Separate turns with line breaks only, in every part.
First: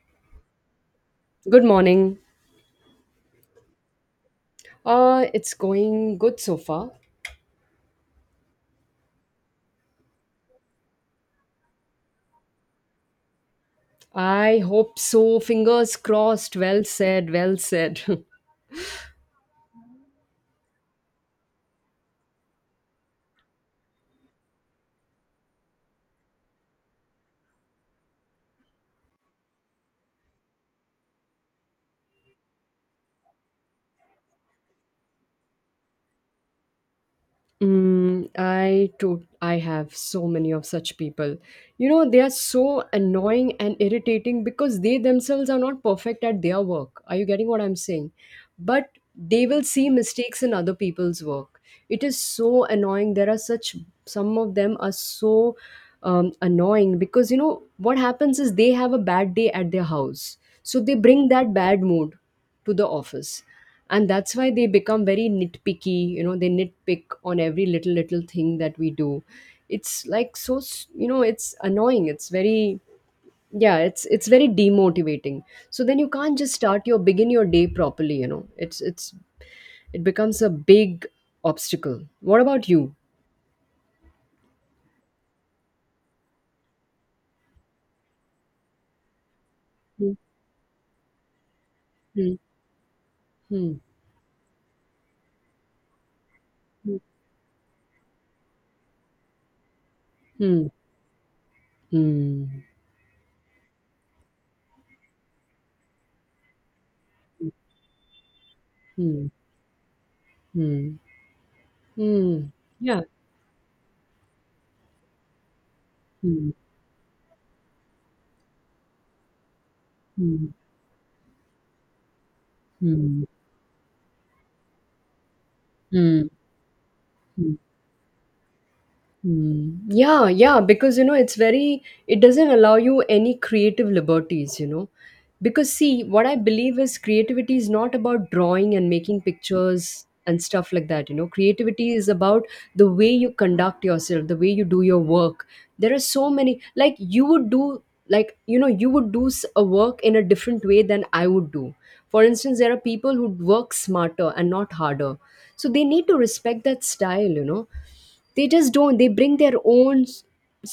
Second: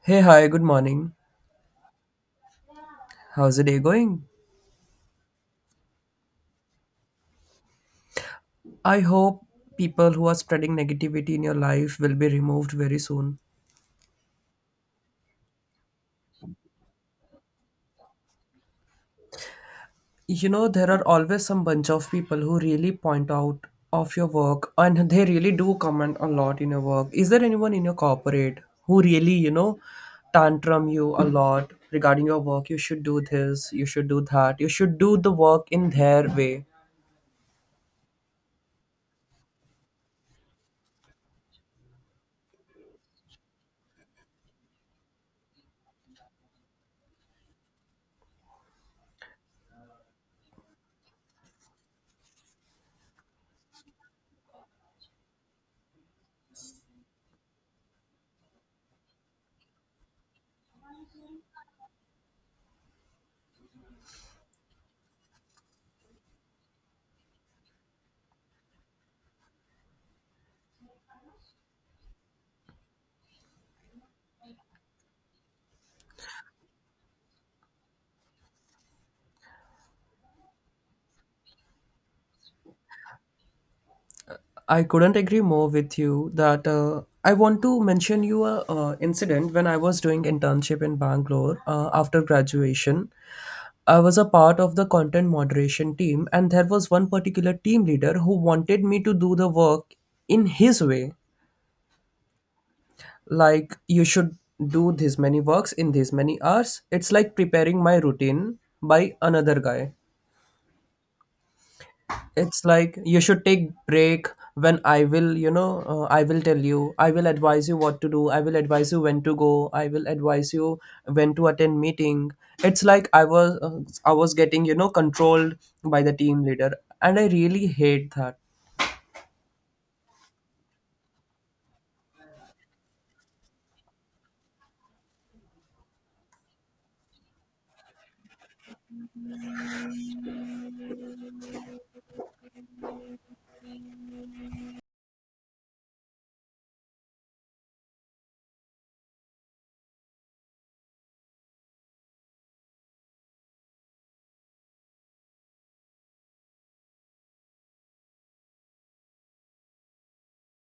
Hey, hi, good morning.
Good morning.
How's the day going?
It's going good so far.
I hope people who are spreading negativity in your life will be removed very soon.
I hope so. Fingers crossed. Well said. Well said.
You know, there are always some bunch of people who really point out of your work and they really do comment a lot in your work. Is there anyone in your corporate who really, you know, tantrum you a lot regarding your work? You should do this, you should do that, you should do the work in their way.
I have so many of such people. They are so annoying and irritating because they themselves are not perfect at their work. Are you getting what I'm saying? But they will see mistakes in other people's work. It is so annoying. There are such, some of them are so annoying, because what happens is, they have a bad day at their house, so they bring that bad mood to the office. And that's why they become very nitpicky. They nitpick on every little little thing that we do. It's like so it's annoying, it's very, yeah, it's very demotivating. So then you can't just start your begin your day properly, it becomes a big obstacle. What about you?
I couldn't agree more with you that I want to mention you a incident when I was
Hmm,
doing internship in Bangalore after
hmm,
graduation.
hmm,
I was a part of the content moderation team and there was
hmm,
one particular team leader who wanted me to do the work in
hmm,
his way.
hmm,
Like you should do this many works in this many hours. It's like preparing my routine by
hmm,
another guy.
hmm. Hmm.
It's like
Yeah.
you should take break when I will, you know, I will
Hmm,
tell you, I will advise you what to do, I will advise you when to go, I will
hmm,
advise you when to attend meeting. It's like
hmm,
I was I was getting, you know, controlled by the
hmm, hmm.
team leader and I
Hmm.
really hate that.
Mm. Yeah, yeah, because it's very, it doesn't allow you any creative liberties. Because, see, what I believe is creativity is not about drawing and making pictures and stuff like that. Creativity is about the way you conduct yourself, the way you do your work. There are so many, like, you would do, like, you would do a work in a different way than I would do. For instance, there are people who work smarter and not harder. So they need to respect that style. They just don't they bring their own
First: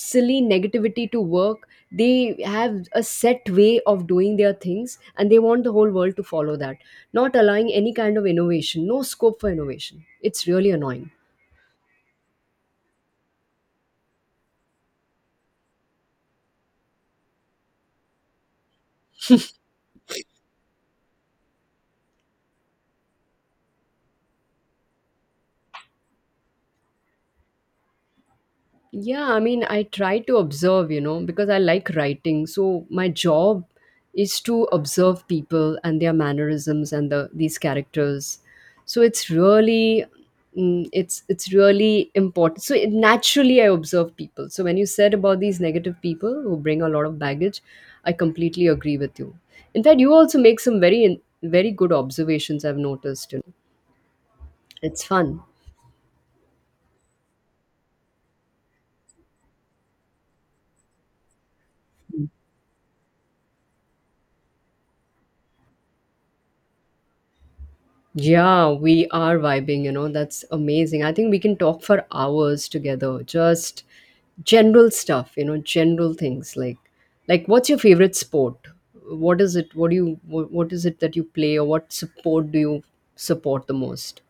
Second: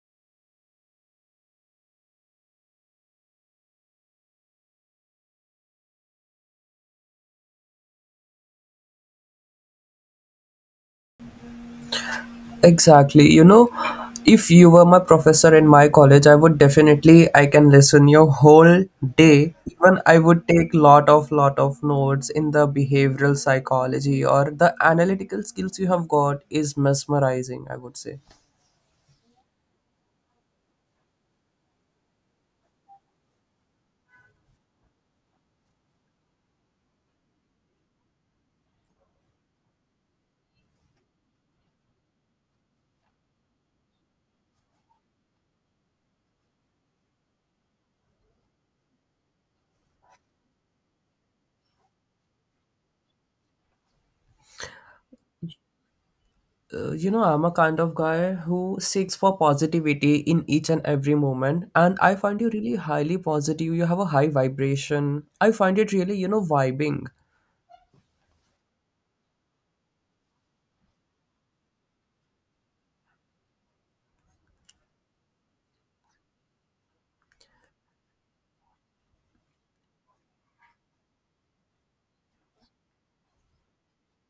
silly negativity to work. They have a set way of doing their things and they want the whole world to follow that, not allowing any kind of innovation, no scope for innovation. It's really annoying.
Exactly. You know, if you were my professor in my college, I would definitely I can listen your whole day. Even I would take lot of notes in the behavioral psychology or the analytical skills you have got is mesmerizing, I would say.
Yeah, I mean, I try to observe, because I like writing. So my job is to observe people and their mannerisms and these characters. So it's really, it's really important. So naturally I observe people. So when you said about these negative people who bring a lot of baggage, I completely agree with you. In fact, you also make some very very good observations I've noticed. It's fun.
You know, I'm a kind of guy who seeks for positivity in each and every moment and I find you really highly positive. You have a high vibration. I find it really, you know, vibing.
Yeah, we are vibing, that's amazing. I think we can talk for hours together. Just general stuff, general things like what's your favorite sport? What is it? What is it that you play, or what sport do you support the most?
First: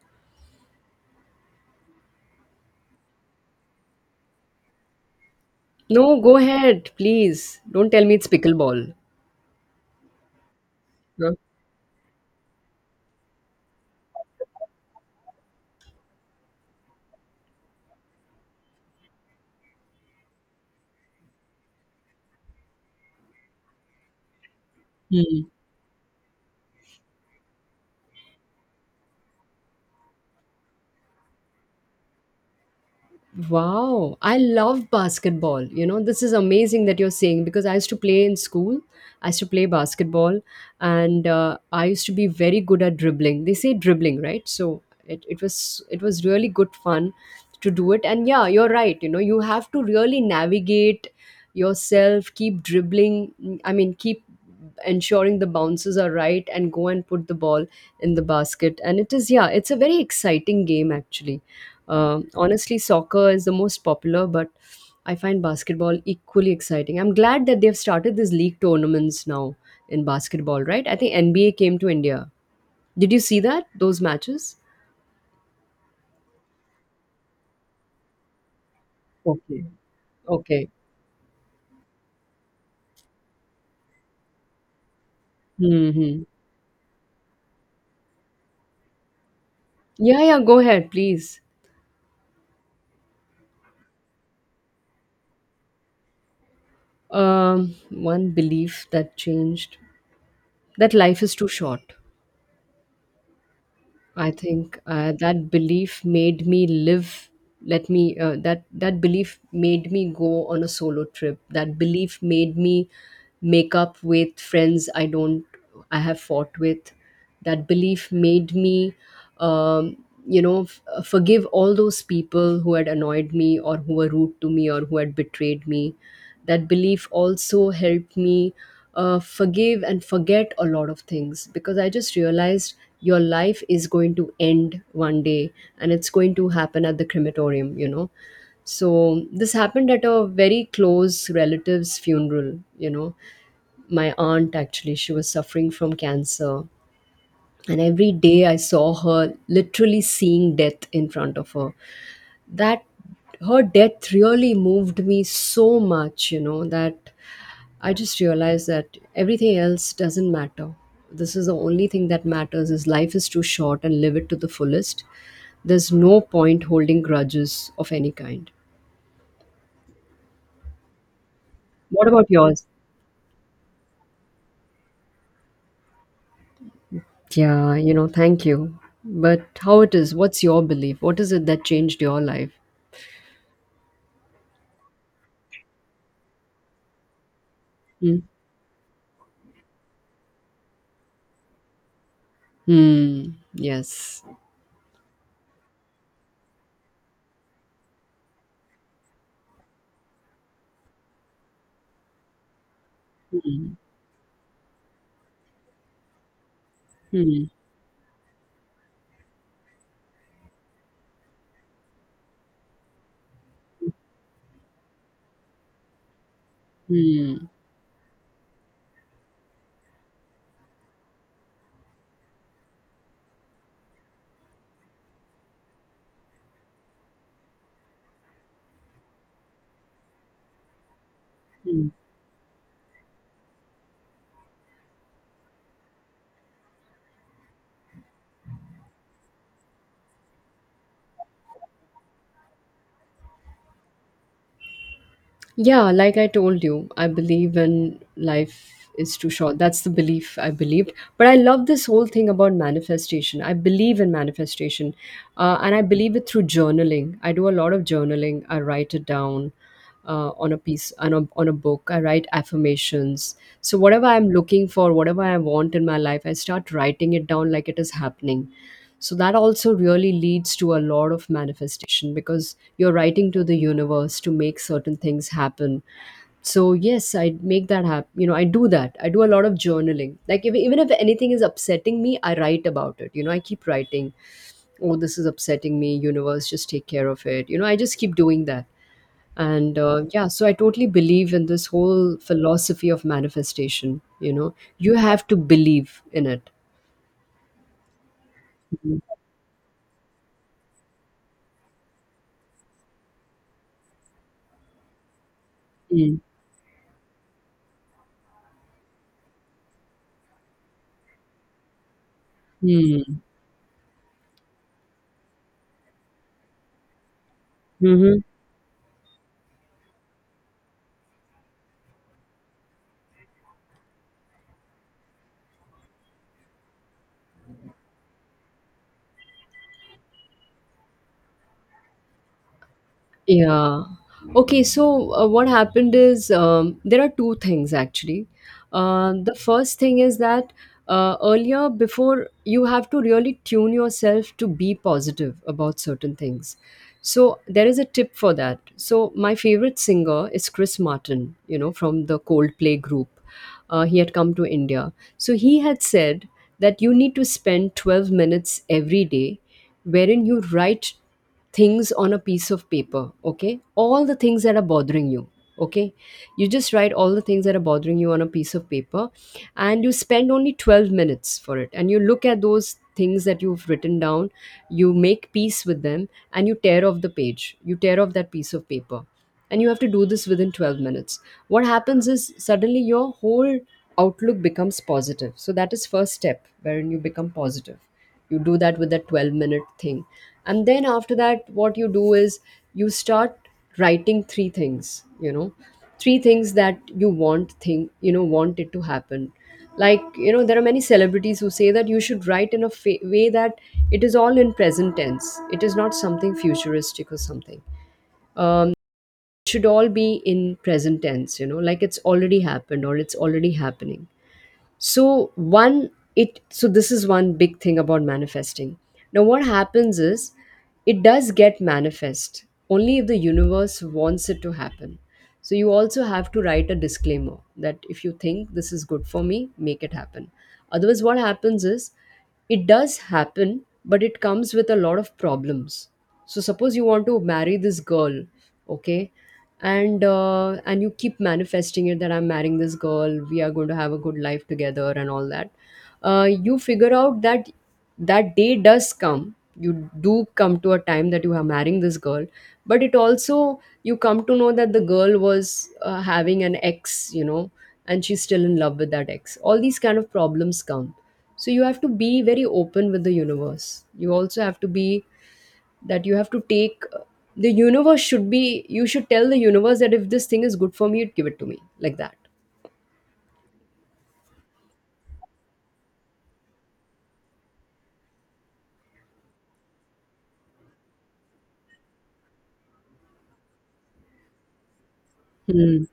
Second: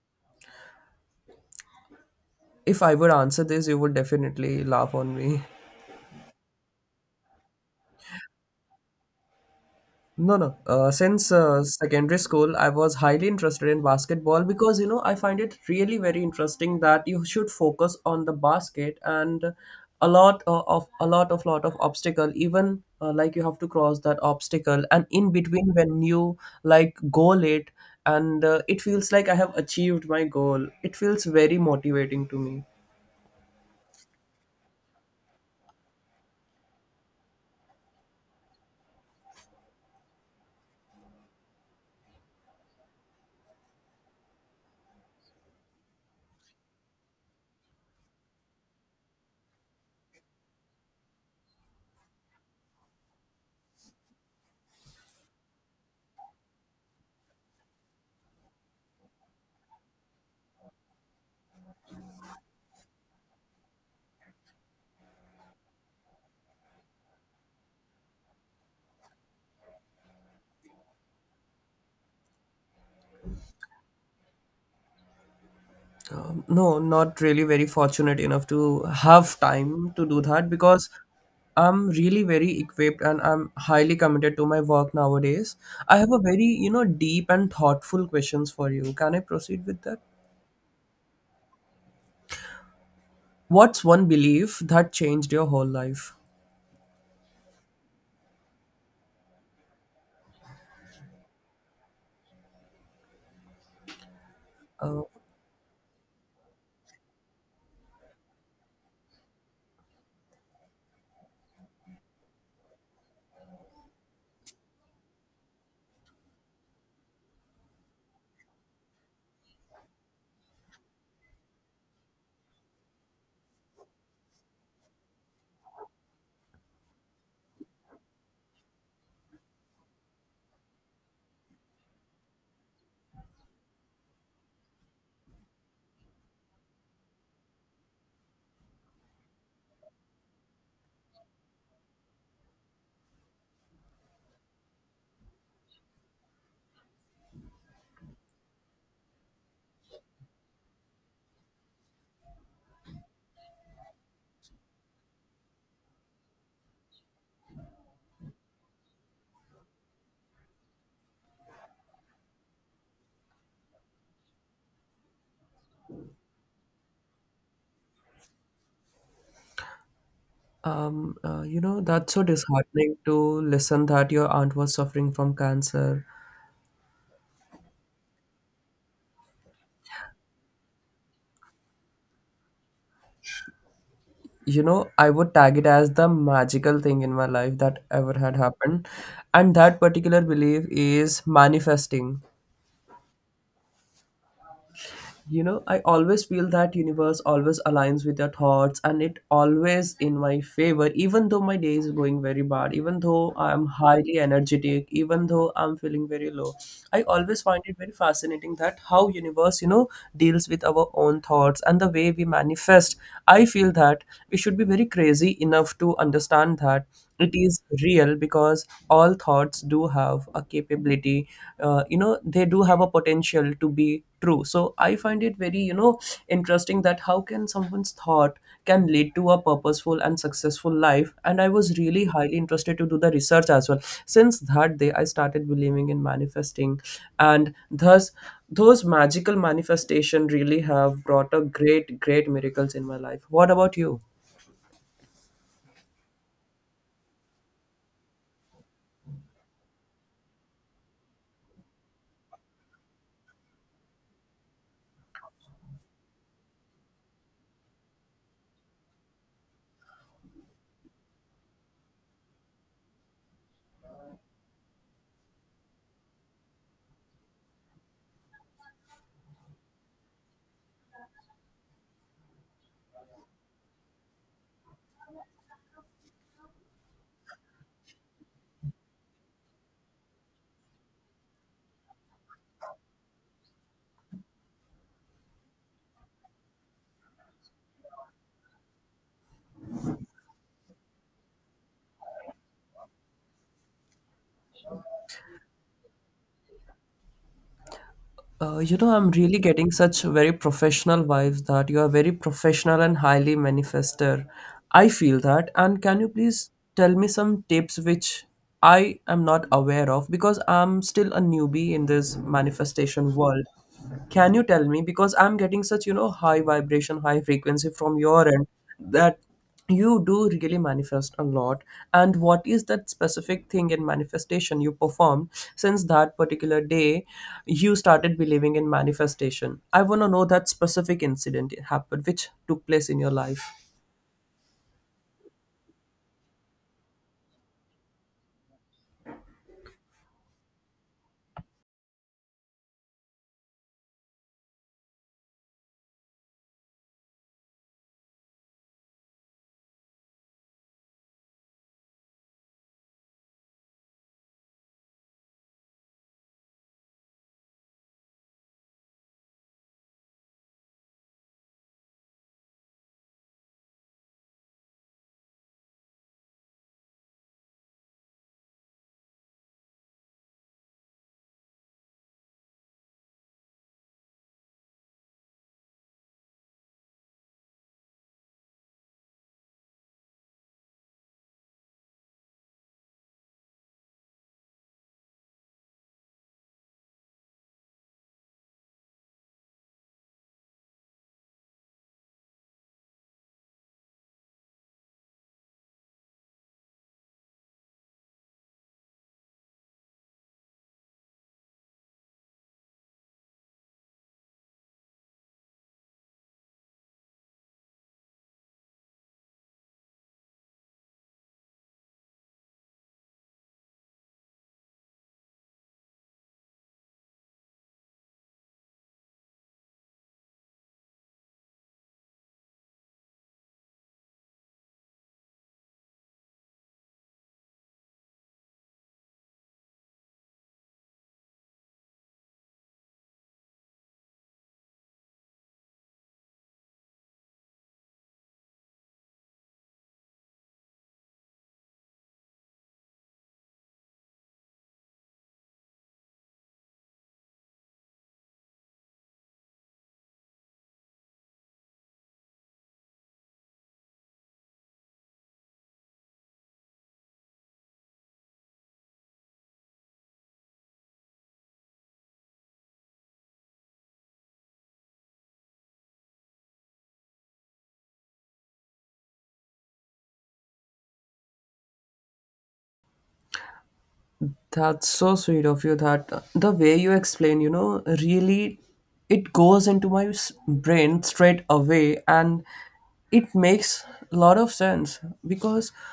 If I would answer this, you would definitely laugh on me.
No, go ahead, please. Don't tell me it's pickleball.
No, no. Since
Huh?
secondary school, I was highly interested in basketball because you know I find it really very interesting that you should focus on the basket and a lot of a lot of obstacle. Even like you have to cross that obstacle, and in
Hmm.
between when you like goal it, and it feels like I have achieved my goal. It feels very motivating to me.
Wow, I love basketball. This is amazing that you're saying, because I used to play in school. I used to play basketball, and I used to be very good at dribbling. They say dribbling, right? So it was really good fun to do it. And yeah, you're right. You have to really navigate yourself, keep dribbling. I mean, keep ensuring the bounces are right and go and put the ball in the basket. And yeah, it's a very exciting game, actually. Honestly, soccer is the most popular, but I find basketball equally exciting. I'm glad that they've started these league tournaments now in basketball, right? I think NBA came to India. Did you see that? Those matches?
No, not really very fortunate enough to have
Okay.
time to do that
Okay.
because I'm really very equipped and I'm highly committed to my work nowadays. I have a
Mm-hmm.
very, you know, deep and thoughtful questions for you. Can I proceed with that?
Yeah, yeah, go ahead, please.
What's one belief that changed your whole life?
One belief that changed, that life is too short. I think
Oh,
that belief made me live. Let me That belief made me go on a solo trip. That belief made me make up with friends I don't I have fought with. That belief made me, forgive all those people who had annoyed me, or who were rude to me, or who had betrayed me. That belief also helped me forgive and forget a lot of things, because I just realized your life is going to end one day, and it's going to happen at the crematorium. So this happened at a very close relative's funeral. My aunt actually, she was suffering from cancer. And every day I saw her literally seeing death in front of her. That her death really moved me so much that I just realized that everything else doesn't matter. This is the only thing that matters, is life is too short and live it to the fullest. There's no point holding grudges of any kind.
you know,
What
that's so
about yours?
disheartening to listen that your aunt was suffering from cancer.
Yeah, thank you. But what's your belief? What is it that changed your life?
You know, I would tag it as the magical thing in my life that ever
Hmm.
had happened and that particular belief is manifesting.
Hmm. Yes.
You know, I always feel that universe always aligns with your thoughts and it always in my favor, even though my day is going very bad, even though I'm
Hmm.
highly energetic, even though I'm feeling very low. I always
Hmm.
find it very fascinating that how universe, you know, deals with our own thoughts and the way we manifest. I feel that we should be very crazy enough to understand that it
Hmm.
is real because all thoughts do have a capability. You know, they do have a potential to be true. So I find it very, you know, interesting that how can someone's thought can lead to a purposeful and successful life. And I was
Hmm.
really highly interested to do the research as well. Since that day, I started believing in manifesting, and thus those magical manifestation really have brought a great, great miracles in my life. What about you?
Yeah, like I told you, I believe in life is too short. That's the belief I believed. But I love this whole thing about manifestation. I believe in manifestation. And I believe it through journaling. I do a lot of journaling. I write it down on a piece, on a book. I write affirmations. So whatever I'm looking for, whatever I want in my life, I start writing it down like it is happening, so that also really leads to a lot of manifestation, because you're writing to the universe to make certain things happen. So yes, I make that happen. I do that. I do a lot of journaling. Like, if, even if anything is upsetting me, I write about it. I keep writing, oh, this is upsetting me, universe, just take care of it. I just keep doing that. And yeah, so I totally believe in this whole philosophy of manifestation. You have to believe in it.
You know,
Mm.
I'm really getting such very professional vibes that you are very professional and highly manifester. I feel that. And can you
Mm.
please tell me some tips which I am not aware of because I'm still a newbie in this manifestation
Mm.
world. Can you tell me? Because I'm getting such, you know, high vibration, high frequency from
Mhm.
your end that you do really manifest a lot and what is that specific thing in manifestation you performed since that particular day you started believing in manifestation. I want to know that specific incident it happened which took place in your life.
Yeah. Okay, so what happened is, there are two things actually. The first thing is that, earlier, before you have to really tune yourself to be positive about certain things. So there is a tip for that. So my favorite singer is Chris Martin, from the Coldplay group. He had come to India. So he had said that you need to spend 12 minutes every day, wherein you write things on a piece of paper, okay? All the things that are bothering you, okay? You just write all the things that are bothering you on a piece of paper, and you spend only 12 minutes for it, and you look at those things that you've written down. You make peace with them, and you tear off the page, you tear off that piece of paper. And you have to do this within 12 minutes. What happens is, suddenly your whole outlook becomes positive. So that is first step wherein you become positive. You do that with that 12-minute thing. And then after that, what you do is, you start writing three things, you know three things that you want, thing you know want it to happen. Like, there are many celebrities who say that you should write in a way that it is all in present tense. It is not something futuristic or something. Uh, should all be in present tense, like it's already happened or it's already happening. So one it so this is one big thing about manifesting. Now what happens is, it does get manifest only if the universe wants it to happen. So you also have to write a disclaimer that, if you think this is good for me, make it happen. Otherwise what happens is, it does happen but it comes with a lot of problems. So suppose you want to marry this girl, okay, and you keep manifesting it that, I'm marrying this girl, we are going to have a good life together, and all that. You figure out that that day does come, you do come to a time that you are marrying this girl, but it also, you come to know that the girl was having an ex, and she's still in love with that ex. All these kind of problems come. So you have to be very open with the universe. You also have to be, that you have to take the universe should be you should tell the universe that, if this thing is good for me, it give it to me like that.
That's so sweet of you that the way you explain, you know, really it goes into my brain straight away and it makes a lot of sense because
Hmm.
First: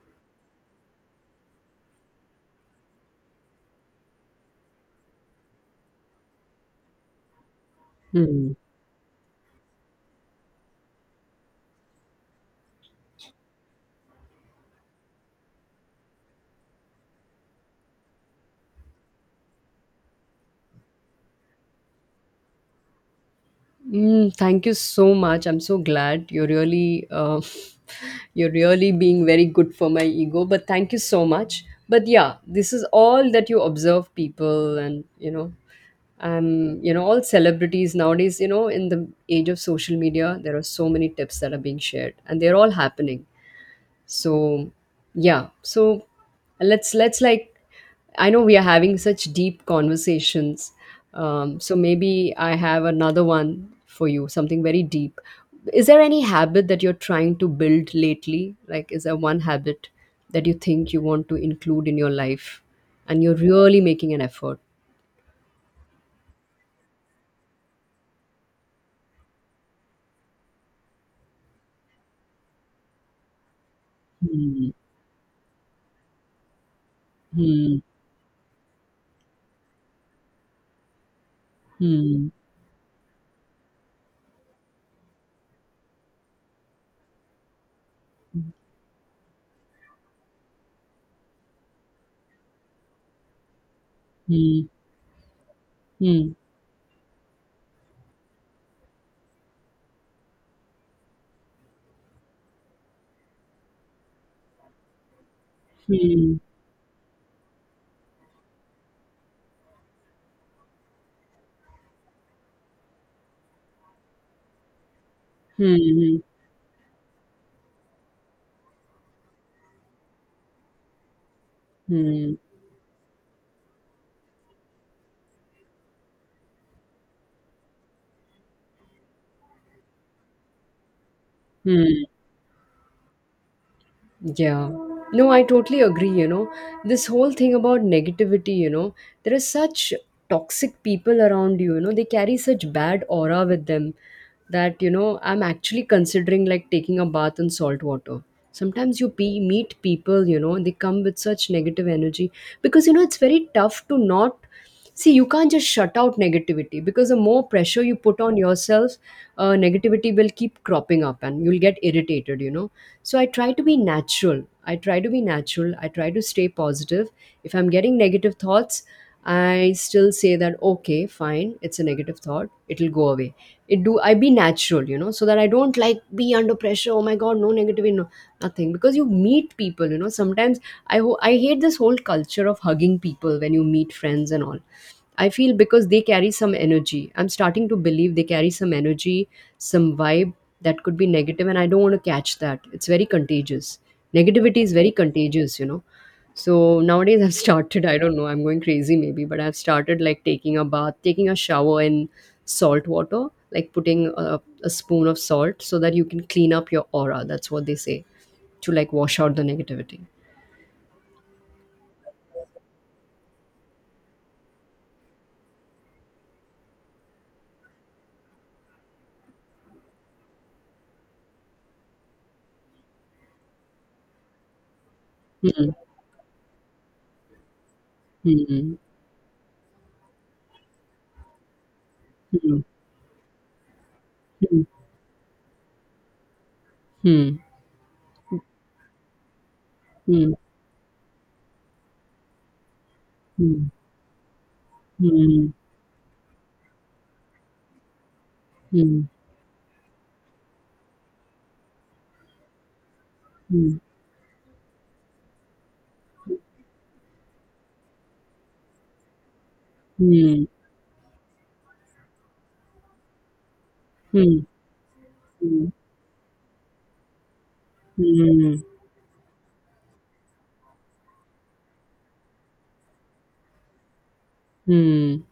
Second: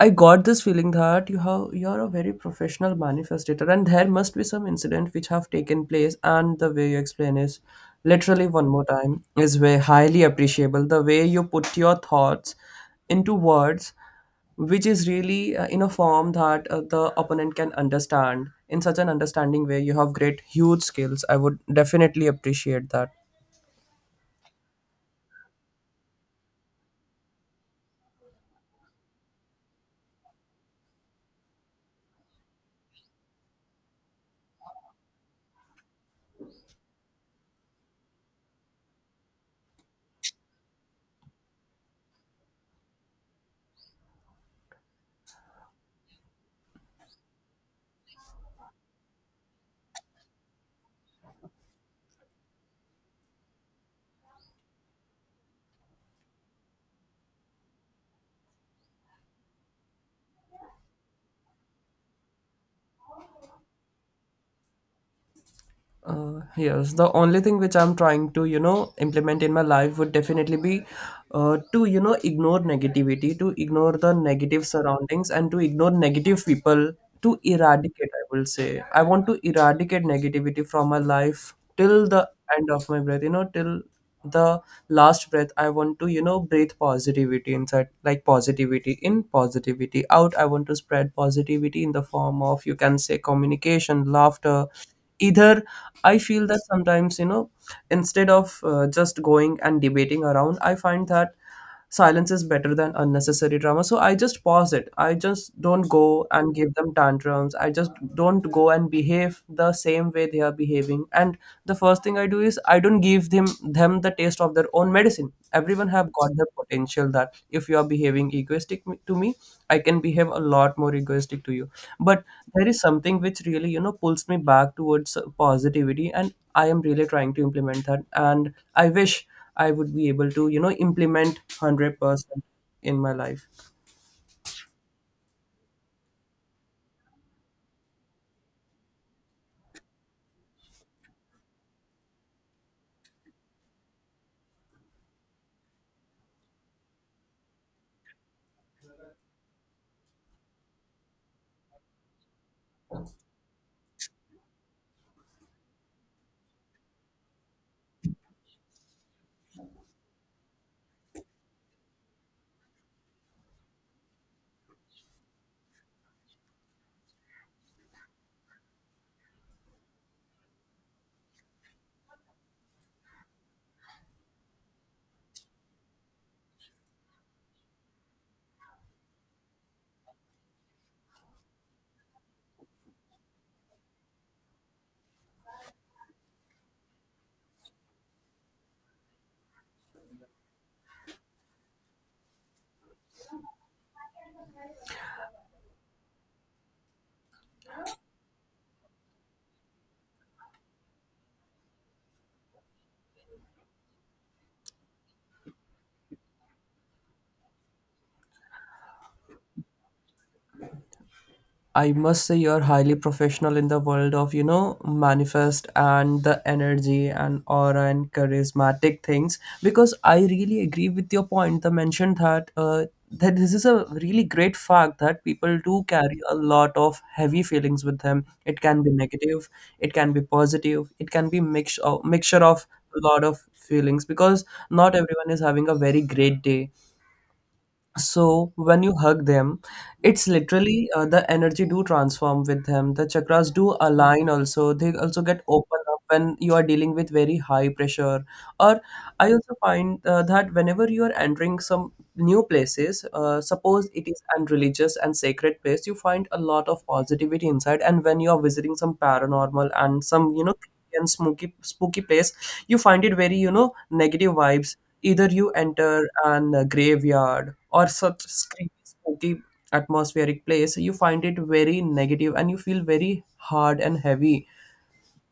I got this feeling that you have you're a very professional manifestator and there must be some incident which have taken place and the way you explain is literally
Hmm.
one more time is very highly appreciable, the way you put your thoughts into words, which is really in a form that the opponent can understand in such an understanding way. You have great huge skills, I would definitely appreciate that.
Mm, thank you so much. I'm so glad you're really you're really being very good for my ego. But thank you so much. But yeah, this is all that you observe people, and all celebrities nowadays. You know, in the age of social media, there are so many tips that are being shared, and they're all happening so yeah so let's like I know we are having such deep conversations. So maybe I have another one for you, something very deep. Is there any habit that you're trying to build lately? Like, is there one habit that you think you want to include in your life and you're really making an effort?
Yes, the only thing which I'm trying to, you know, implement in my life would definitely be to, you know, ignore negativity, to ignore the negative
Hmm.
surroundings, and to ignore negative people, to
Hmm.
eradicate, I will say. I want to eradicate negativity from my life till
Hmm.
the end of my breath, you know, till the last breath. I want to, you know, breathe positivity inside, like positivity in, positivity out. I want to spread positivity in the form of, you can say, communication,
Hmm.
laughter either. I
Hmm.
feel that sometimes, you know, instead of just going and debating around, I find that silence is better than unnecessary drama. So I just pause it, I just don't go
Hmm.
and give them tantrums, I just don't go and behave the same way they are behaving. And the first thing I do is I don't give them the taste of their own medicine.
Hmm.
Everyone have
Hmm.
got the potential that if you are behaving egoistic to me, I can behave a lot more egoistic to you. But
Hmm.
there is something which really, you know, pulls me back towards positivity, and I am really trying to implement that, and I wish I would be able to, you know, implement
Hmm.
100% in my life.
Yeah. No, I totally agree. You know, this whole thing about negativity, you know, there are such toxic people around you, you know, they carry such bad aura with them that, you know, I'm actually considering like taking a bath in salt water. Sometimes you meet people, you know, they come with such negative energy because, you know, it's very tough to not see. You can't just shut out negativity, because the more pressure you put on yourself, negativity will keep cropping up and you'll get irritated, you know. So I try to be natural. I try to be natural. I try to stay positive. If I'm getting negative thoughts, I still say that okay, fine, it's a negative thought. It'll go away. It do I be natural, you know, so that I don't like be under pressure. Oh my god, no negativity, no nothing. Because you meet people, you know. Sometimes I hate this whole culture of hugging people when you meet friends and all. I feel because they carry some energy. I'm starting to believe they carry some energy, some vibe that could be negative, and I don't want to catch that. It's very contagious. Negativity is very contagious, you know. So nowadays I've started, I don't know, I'm going crazy maybe, but I've started like taking a bath, taking a shower in salt water, like putting a spoon of salt so that you can clean up your aura. That's what they say, to like wash out the negativity.
I must say you're highly professional in the world of, you know, manifest and the energy and aura and charismatic things because I really agree with your point. The mention that that this is a really great fact that people
Hmm.
do carry a lot of heavy feelings with them. It
Hmm.
can be negative, it can be positive, it can be mixture
Hmm.
of a lot of feelings because
Hmm.
not everyone is having a very great day.
Hmm.
So when you hug them, it's
Hmm.
literally the energy do transform with them. The chakras
Hmm.
do align also. They also get
Hmm.
open up when you are dealing with very high pressure. Or
Hmm.
I also find that whenever you are entering some new places,
Mm.
suppose it is an religious and sacred place, you find a lot of positivity inside. And when you are visiting some paranormal and some, you
Mm.
know, and spooky place, you find it very, you know, negative
Mm.
vibes. Either you
Mm.
enter an graveyard or such
Mm.
screamy, spooky, atmospheric place, you find it very negative and you feel very hard and heavy.
Mm.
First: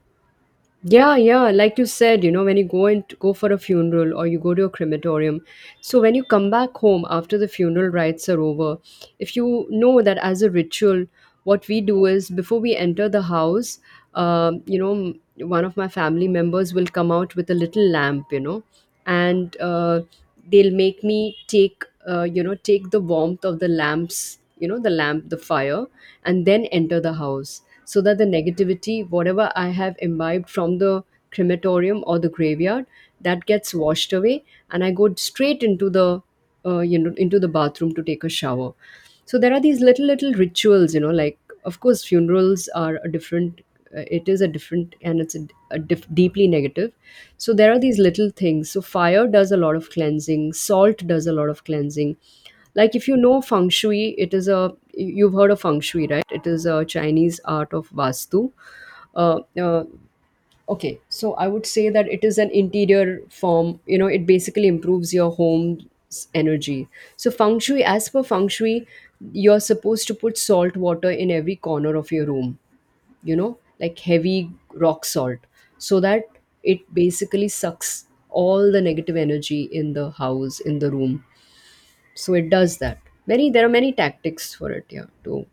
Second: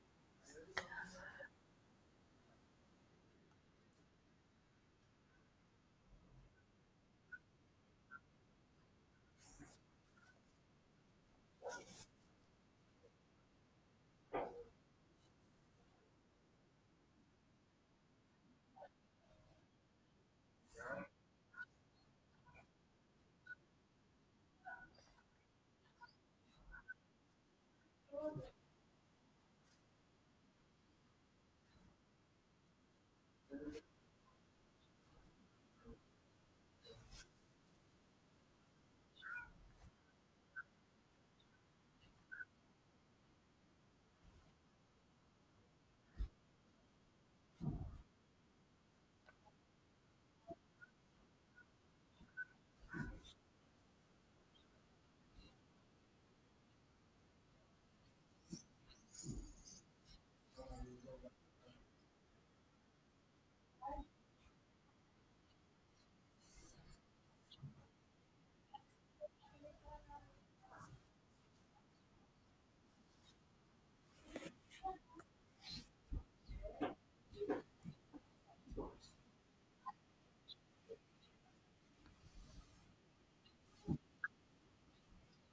Yeah, yeah. Like you said, you know, when you go and go for a funeral or you go to a crematorium, so when you come back home after the funeral rites are over, if you know, that as a ritual, what we do is before we enter the house, you know, one of my family members will come out with a little lamp, you know, and they'll make me take, you know, take the warmth of the lamps, you know, the lamp, the fire, and then enter the house so that the negativity, whatever I have imbibed from the crematorium or the graveyard, that gets washed away, and I go straight into the you know, into the bathroom to take a shower. So there are these little rituals, you know, like of course funerals are a different, it is a different, and it's a, a deeply negative. So there are these little things. So fire does a lot of cleansing, salt does a lot of cleansing. Like if you know feng shui, it is a, you've heard of feng shui, right? It is a Chinese art of vastu. Uh, uh, okay, so I would say that it is an interior form. You know, it basically improves your home's energy. So feng shui, as per feng shui, you're supposed to put salt water in every corner of your room, you know, like heavy rock salt, so that it basically sucks all the negative energy in the house, in the room. So it does that. Many There are many tactics for it, yeah, to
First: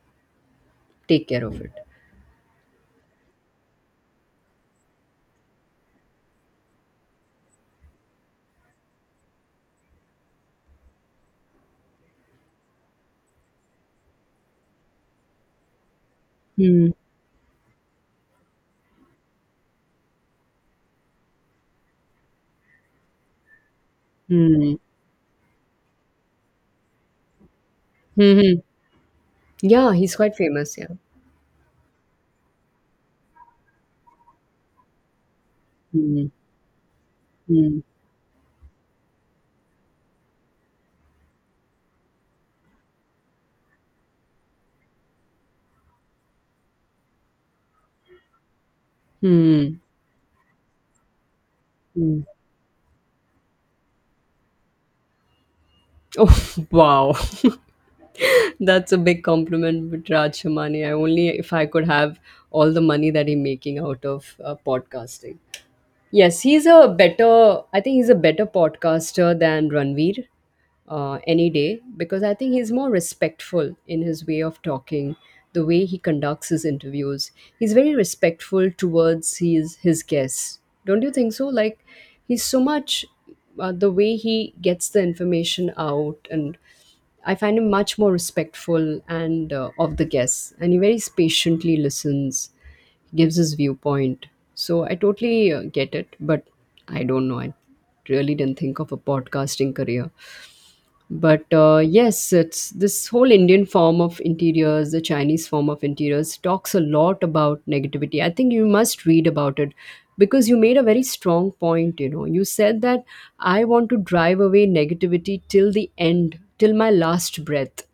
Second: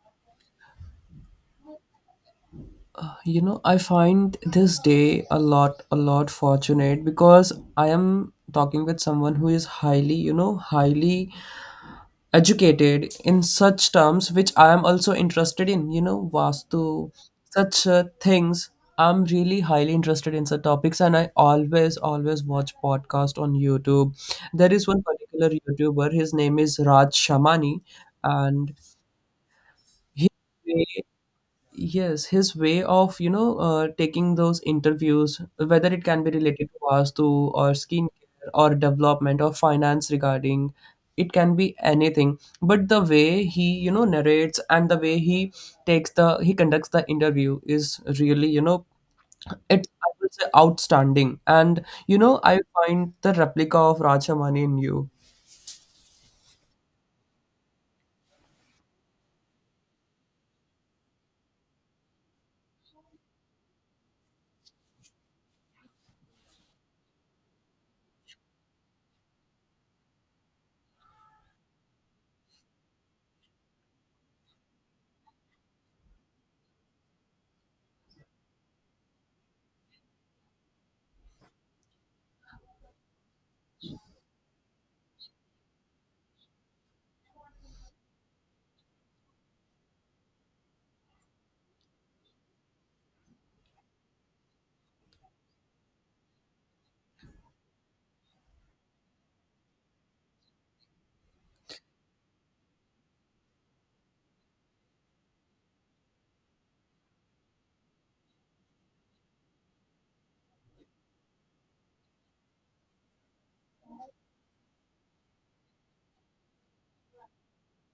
take care of it.
You know, I find this day a lot fortunate because I am talking with someone who is highly, you know, highly educated in such terms which I am also interested in, you know, Vastu,
Hmm.
such things. I'm really highly interested in such topics, and I always always watch podcast on YouTube. There
Hmm.
is one particular YouTuber, his name is Raj Shamani,
Hmm.
and
Yeah, he's
he—
quite famous. Yeah.
Yes, his way of, you know, taking those interviews, whether it can
Hmm.
be related to Vastu or
Hmm.
skincare or development or finance regarding, it can be anything. But the way he, you know, narrates and the way he takes the, he conducts the interview is really, you know,
Hmm.
it's, I would say, outstanding. And, you
Hmm.
know, I find the replica of Rajamani in you.
Oh, wow, that's a big compliment, with Raj Hamani. I only, if I could have all the money that he's making out of podcasting. Yes, he's a better. I think he's a better podcaster than Ranveer, any day, because I think he's more respectful in his way of talking, the way he conducts his interviews. He's very respectful towards his guests. Don't you think so? Like, he's so much, the way he gets the information out. And I find him much more respectful and, of the guests, and he very patiently listens, gives his viewpoint. So I totally get it, but I don't know. I really didn't think of a podcasting career, but yes, it's this whole Indian form of interiors, the Chinese form of interiors, talks a lot about negativity. I think you must read about it, because you made a very strong point, you know. You said that I want to drive away negativity till the end, till my last breath.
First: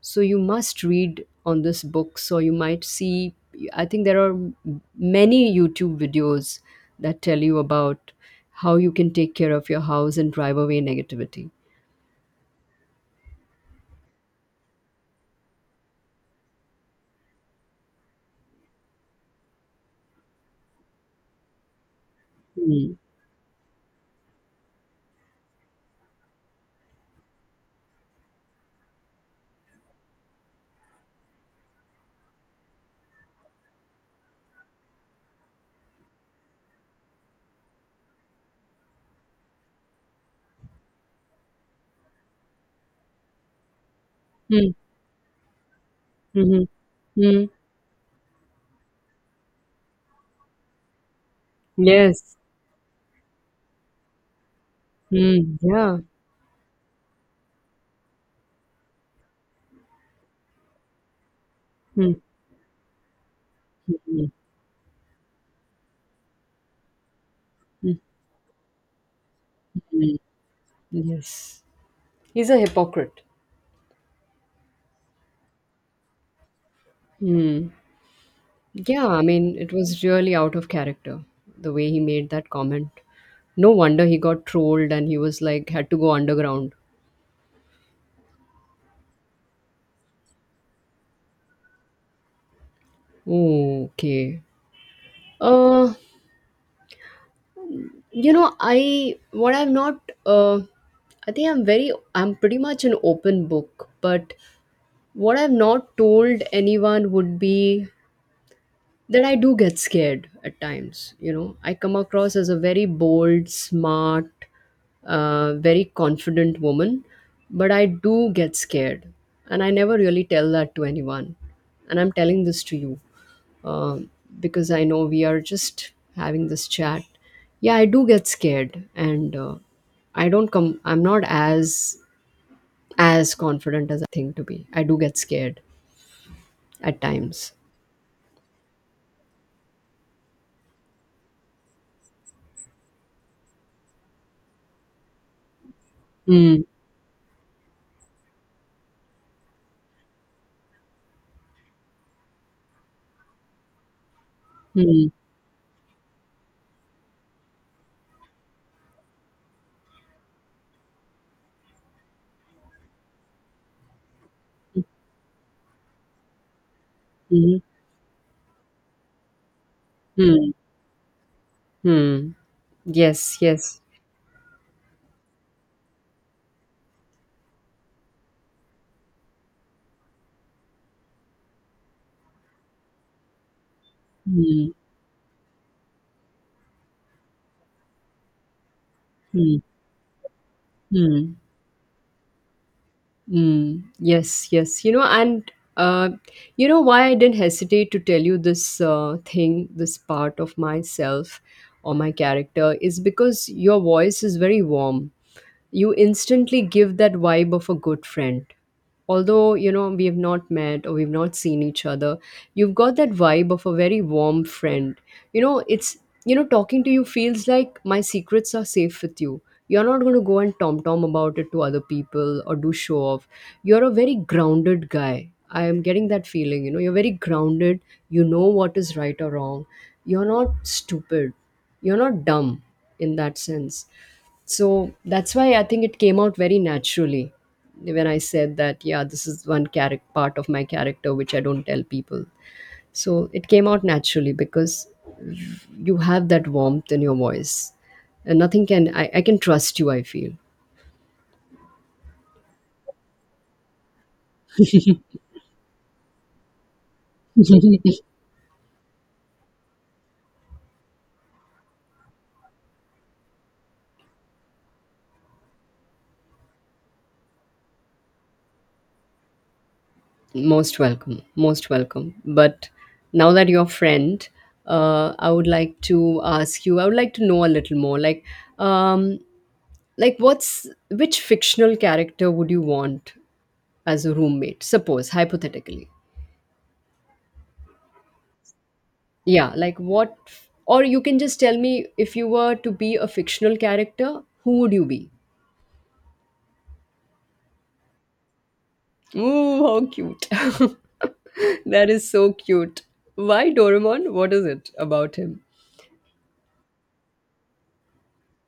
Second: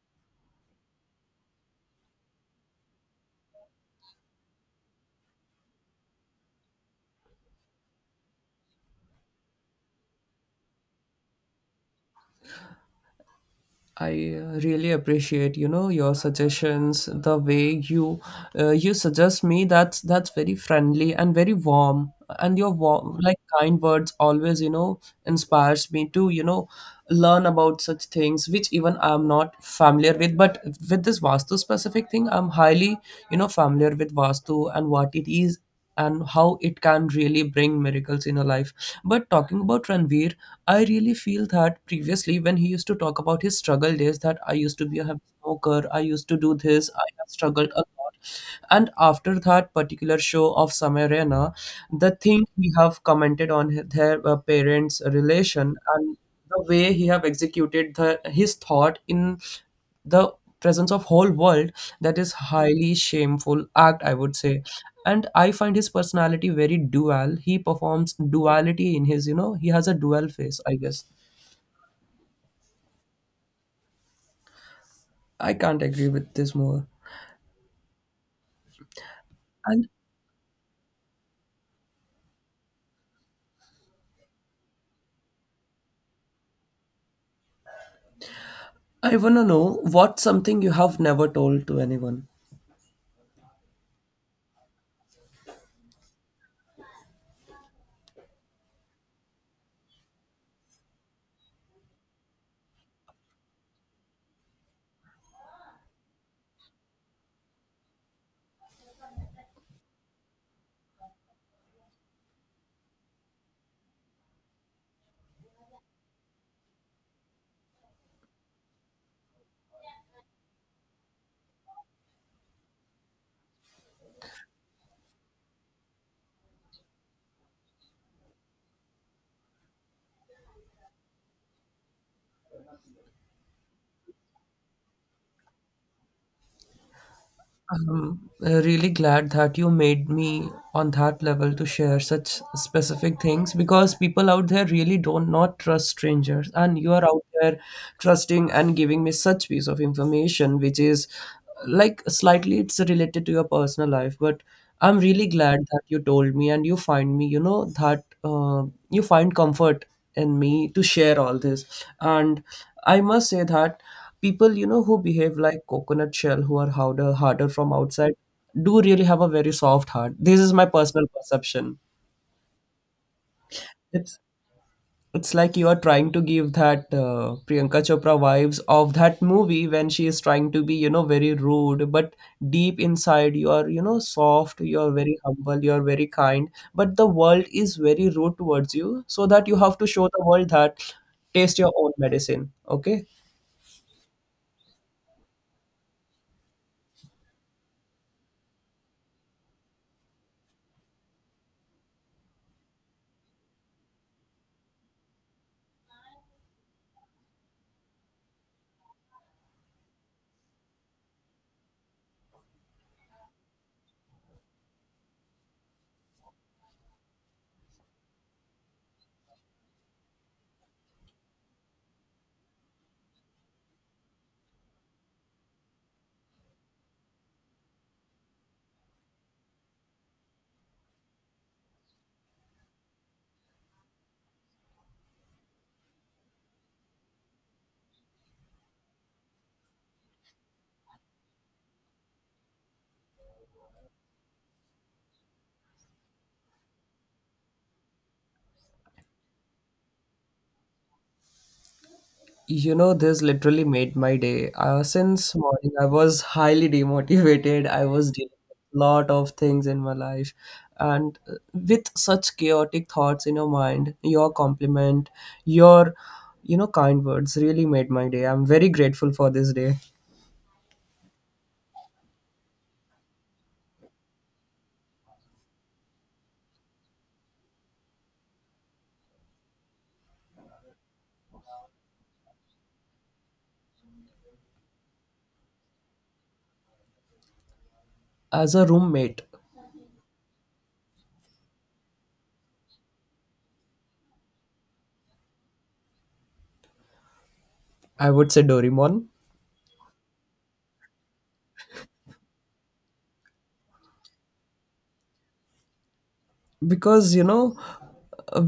So you must read on this book, so you might see, I think there are many YouTube videos that tell you about how you can take care of your house and drive away negativity.
I really appreciate, you know, your suggestions, the way you you suggest me, that's very friendly and very warm, and your
Hmm.
warm like kind words always, you know, inspires me to, you know, learn about such things which even I'm not familiar with. But with this Vastu specific thing I'm highly, you know, familiar with Vastu and what it is and how it can really bring miracles in a life. But talking about Ranveer, I really feel that previously when he used to talk about his struggle days that I used to be a heavy smoker, I used to do
Mhm.
this, I have
Mm.
struggled a lot. And after that particular show of Samarena, the
Yes.
thing he have commented on their parents'
Mm.
relation
Yeah.
and the way he have executed his thought in the presence of whole world,
Mm.
that is highly shameful act, I
Mm.
would say. And I find his personality very dual. He
Mm.
performs duality in his he has a
Mm.
dual face, I guess.
Yes. He's a hypocrite.
I can't agree with this more.
Mm. Yeah, I mean, it
And
was really out of character the way he made that comment. No wonder he got trolled, and he was like had to go underground.
I want to know, what's something you have never told to anyone?
Okay. Uh, you know, I what I've not I think I'm very, I'm pretty much an open book, but what I've not told anyone would be that I do get scared at times. You know, I come across as a very bold, smart, very confident woman, but I do get scared. And I never really tell that to anyone. And I'm telling this to you, um, because I know we are just having this chat. Yeah, I do get scared. And I don't come, I'm not as, as confident as I think to be. I do get scared at times.
I'm really glad that you made me on that level to share such specific things, because people out there really don't not trust strangers,
Mm.
and you are out there trusting and giving me such piece of information, which is like slightly it's related to your personal life. But I'm
Mm.
really glad that you told me and you find me, that you find comfort in me to share all this. And I must say that people, who behave like coconut shell, who are harder
Mm.
from outside, do really have a very soft heart. This
Mm.
is my personal perception.
Hmm. Yes, yes.
it's it's like you are trying to give that Priyanka Chopra vibes of that movie when she is trying to be, very rude, but deep inside you are, soft,
Hmm.
you are very humble, you are very kind, but the world is very rude towards you, so that you
Hmm.
have to show the world that
Hmm.
taste your own medicine. Okay.
Mm. Yes, yes. You know, and uh, you know why I didn't hesitate to tell you this thing, this part of myself or my character, is because your voice is very warm. You instantly give that vibe of a good friend, although you know we have not met or we've not seen each other. You've got that vibe of a very warm friend. You know, it's, you know, talking to you feels like my secrets are safe with you. You're not going to go and tom tom about it to other people or do show off. You're a very grounded guy, I am getting that feeling, you know. You're very grounded, you know what is right or wrong. You're not stupid, you're not dumb, in that sense. So that's why I think it came out very naturally when I said that, yeah, this is one character, part of my character, which I don't tell people. So it came out naturally because you have that warmth in your voice. And nothing can, I can trust you, I feel.
You know, this literally made my day. Since morning, I was highly demotivated. I was dealing with a lot of things in my life, and with such chaotic thoughts in your mind, your compliment, your, kind words really made my day. I'm very grateful for this day.
Most welcome. Most welcome. But now that you're a friend, I would like to ask you, I would like to know a little more. Um, like what's, which fictional character would you want as a roommate, suppose hypothetically?
As a roommate,
Yeah, like what, or you can just tell me, if you were to be a fictional character, who would you be?
I would say Doraemon.
Ooh, how cute. That is so cute. Why Doraemon? What is it about him?
Because you know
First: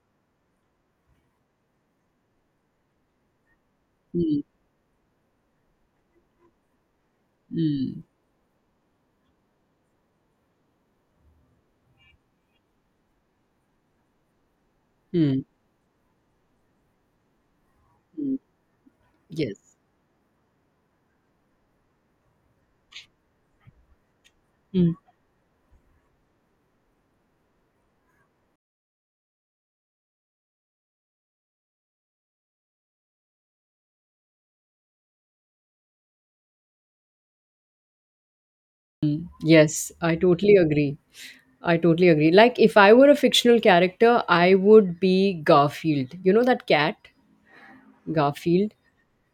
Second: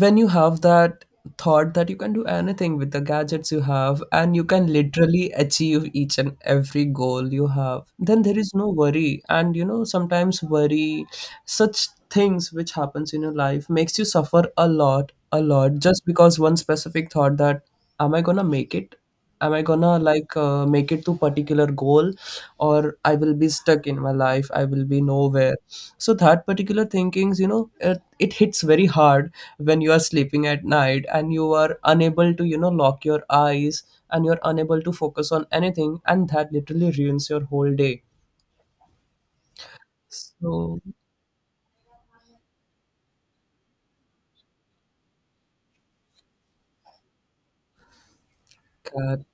when you have that thought that you can do anything with the gadgets you have and
Mm.
you can literally achieve each and every goal you have,
Mm.
then there is no worry. And you know, sometimes worry, such things which happens in your life, makes you suffer a lot
Mm.
a lot, just because one specific thought that am I
Mm.
gonna make it? Am
Yes.
I gonna like make it to particular goal, or I will be stuck in my life, I will
Mm.
be nowhere? So that particular thinkings, you know, it hits very hard when you are sleeping at night and you are unable to, you know, lock your eyes, and you're unable to focus on anything, and that literally ruins your whole day.
Mm. Yes, I totally
So
agree. Like, if I were a fictional character, I would be Garfield. You know that cat, Garfield?
god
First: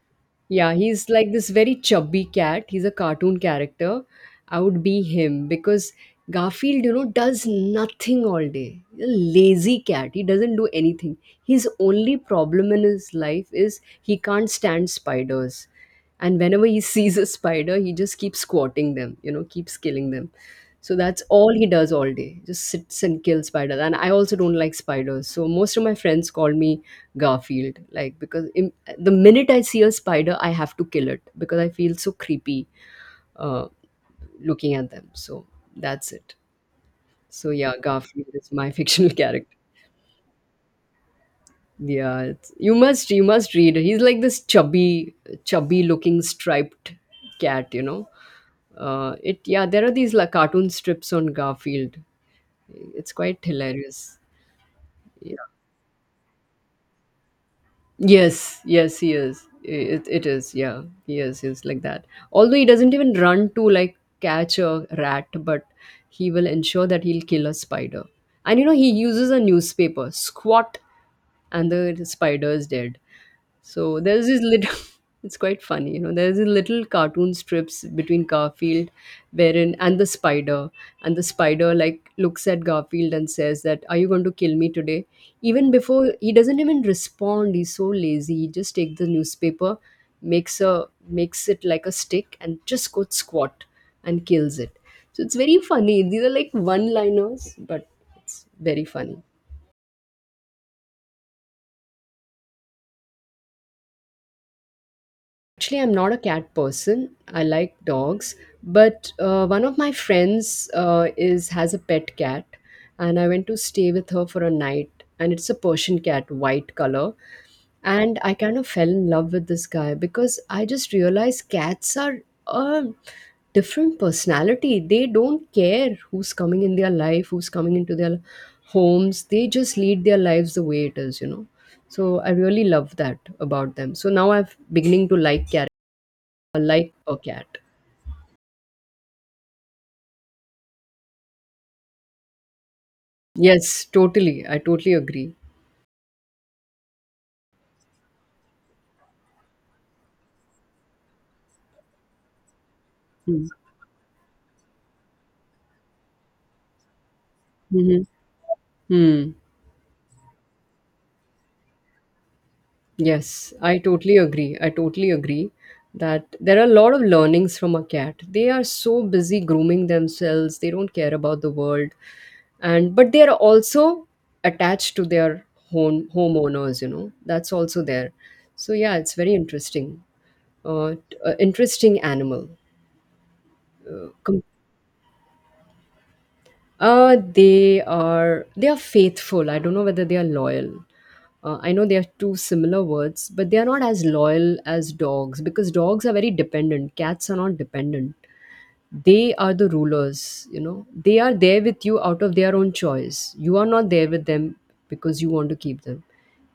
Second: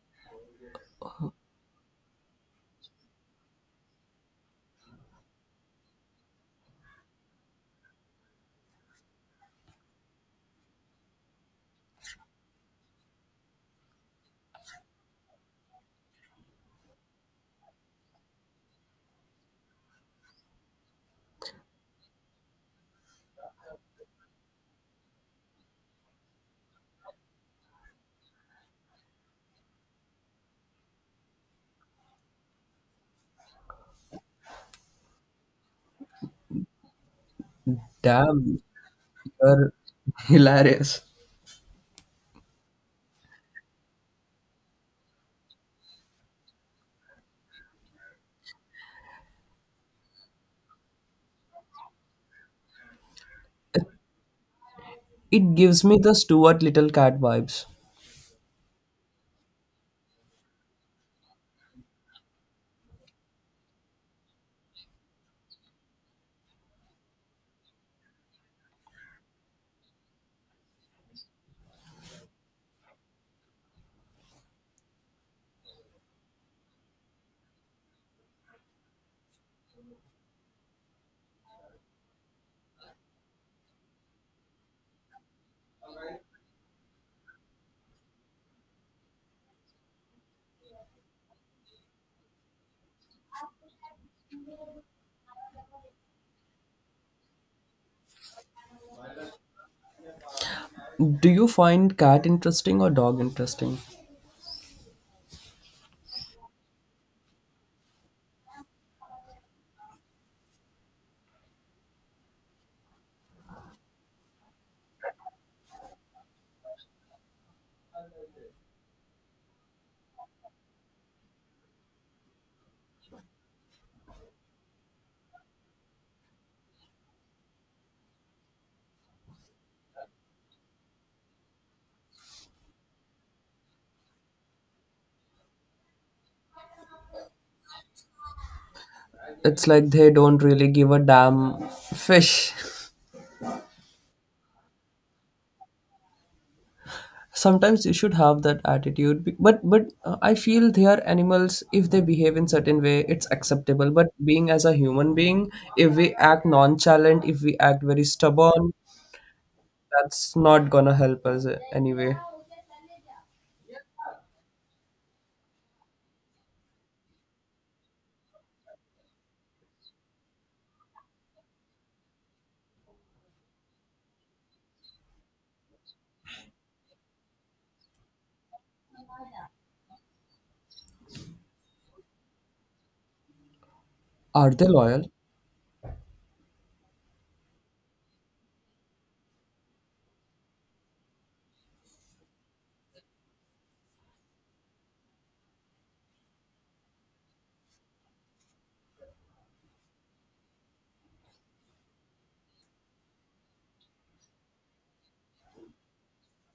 Yeah, he's like this very chubby cat. He's a cartoon character. I would be him because Garfield, you know, does nothing all day. He's a lazy cat. He doesn't do anything. His only problem in his life is he can't stand spiders. And whenever he sees a spider, he just keeps squatting them, you know, keeps killing them. So that's all he does all day. Just sits and kills spiders. And I also don't like spiders. So most of my friends call me Garfield, like because im, the minute I see a spider, I have to kill it because I feel so creepy uh, looking at them. So that's it. So yeah, Garfield is
damn,
my fictional character.
you're hilarious.
Yeah, it's, you must, you must read. He's like this chubby, chubby looking striped cat. You know, it, yeah. There are these like cartoon strips on Garfield. It's quite hilarious. Yeah.
It gives me the Stuart Little cat vibes.
Yes, yes, he is. It is, yeah. He is, he's like that. Although he doesn't even run to like catch a rat, but he will ensure that he'll kill a spider. And you know, he uses a newspaper, squat, and the spider is dead. So there's this little, it's quite funny, you know, there's a little cartoon strips between Garfield, wherein, and the spider. And the spider, like, looks at Garfield and says that, are you going to kill me today? Even before, he doesn't even respond. He's so lazy. He just takes the newspaper, makes a makes it like a stick, and just goes squat and kills it. So it's very funny. These are like one liners, but it's very funny.
Do you find cat interesting or dog interesting?
Actually, I'm not a cat person. I like dogs, but one of my friends is has a pet cat, and I went to stay with her for a night. And it's a Persian cat, white color. And I kind of fell in love with this guy because I just realized cats are a different personality. They don't care who's coming in their life, who's coming into their homes. They just lead their lives the way it is, you know. So I really love that about them. So now I'm beginning to like cats, like a cat.
It's like they don't really give a damn fish.
Yes, totally. I totally agree.
Sometimes you should have that attitude. But I feel they are animals. If they behave in certain way, it's
Mm.
acceptable. But being as a human being, if we act nonchalant, if we act very
Mhm.
stubborn,
Hmm.
that's not gonna help us anyway.
Yes, I totally agree. That there are a lot of learnings from a cat. They are so busy grooming themselves, they don't care about the world. And but they are also attached to their homeowners, you know. That's also there. So yeah, it's very interesting. Interesting animal. Com-
Are they loyal?
They are, they are faithful. I don't know whether they are loyal. I know they are two similar words, but they are not as loyal as dogs because dogs are very dependent. Cats are not dependent. They are the rulers, you know. They are there with you out of their own choice. You are not there with them because you want to keep them.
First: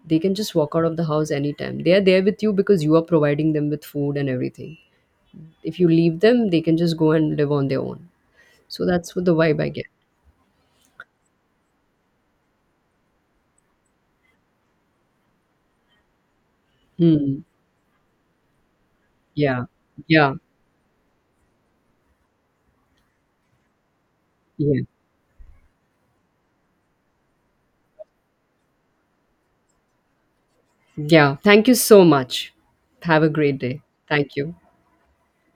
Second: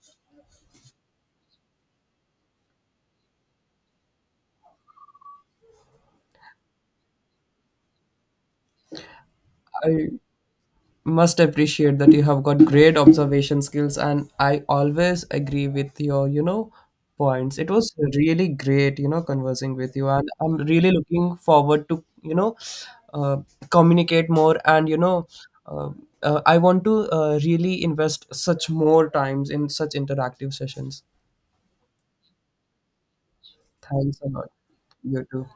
They can just walk out of the house anytime. They are there with you because you are providing them with food and everything. If you leave them, they can just go and live on their own. So that's what the vibe I get.
I must appreciate that you have got great observation skills, and I always agree with your, you know,
Hmm.
points. It was really great, you know,
Yeah.
conversing with you, and
Yeah.
I'm really looking forward to, you know, uh, communicate more,
Yeah.
and you know, uh, I want to really invest such more times in such interactive sessions.
Yeah. Thank you so much. Have a great day.
Thanks a
Thank
lot.
you.
You too.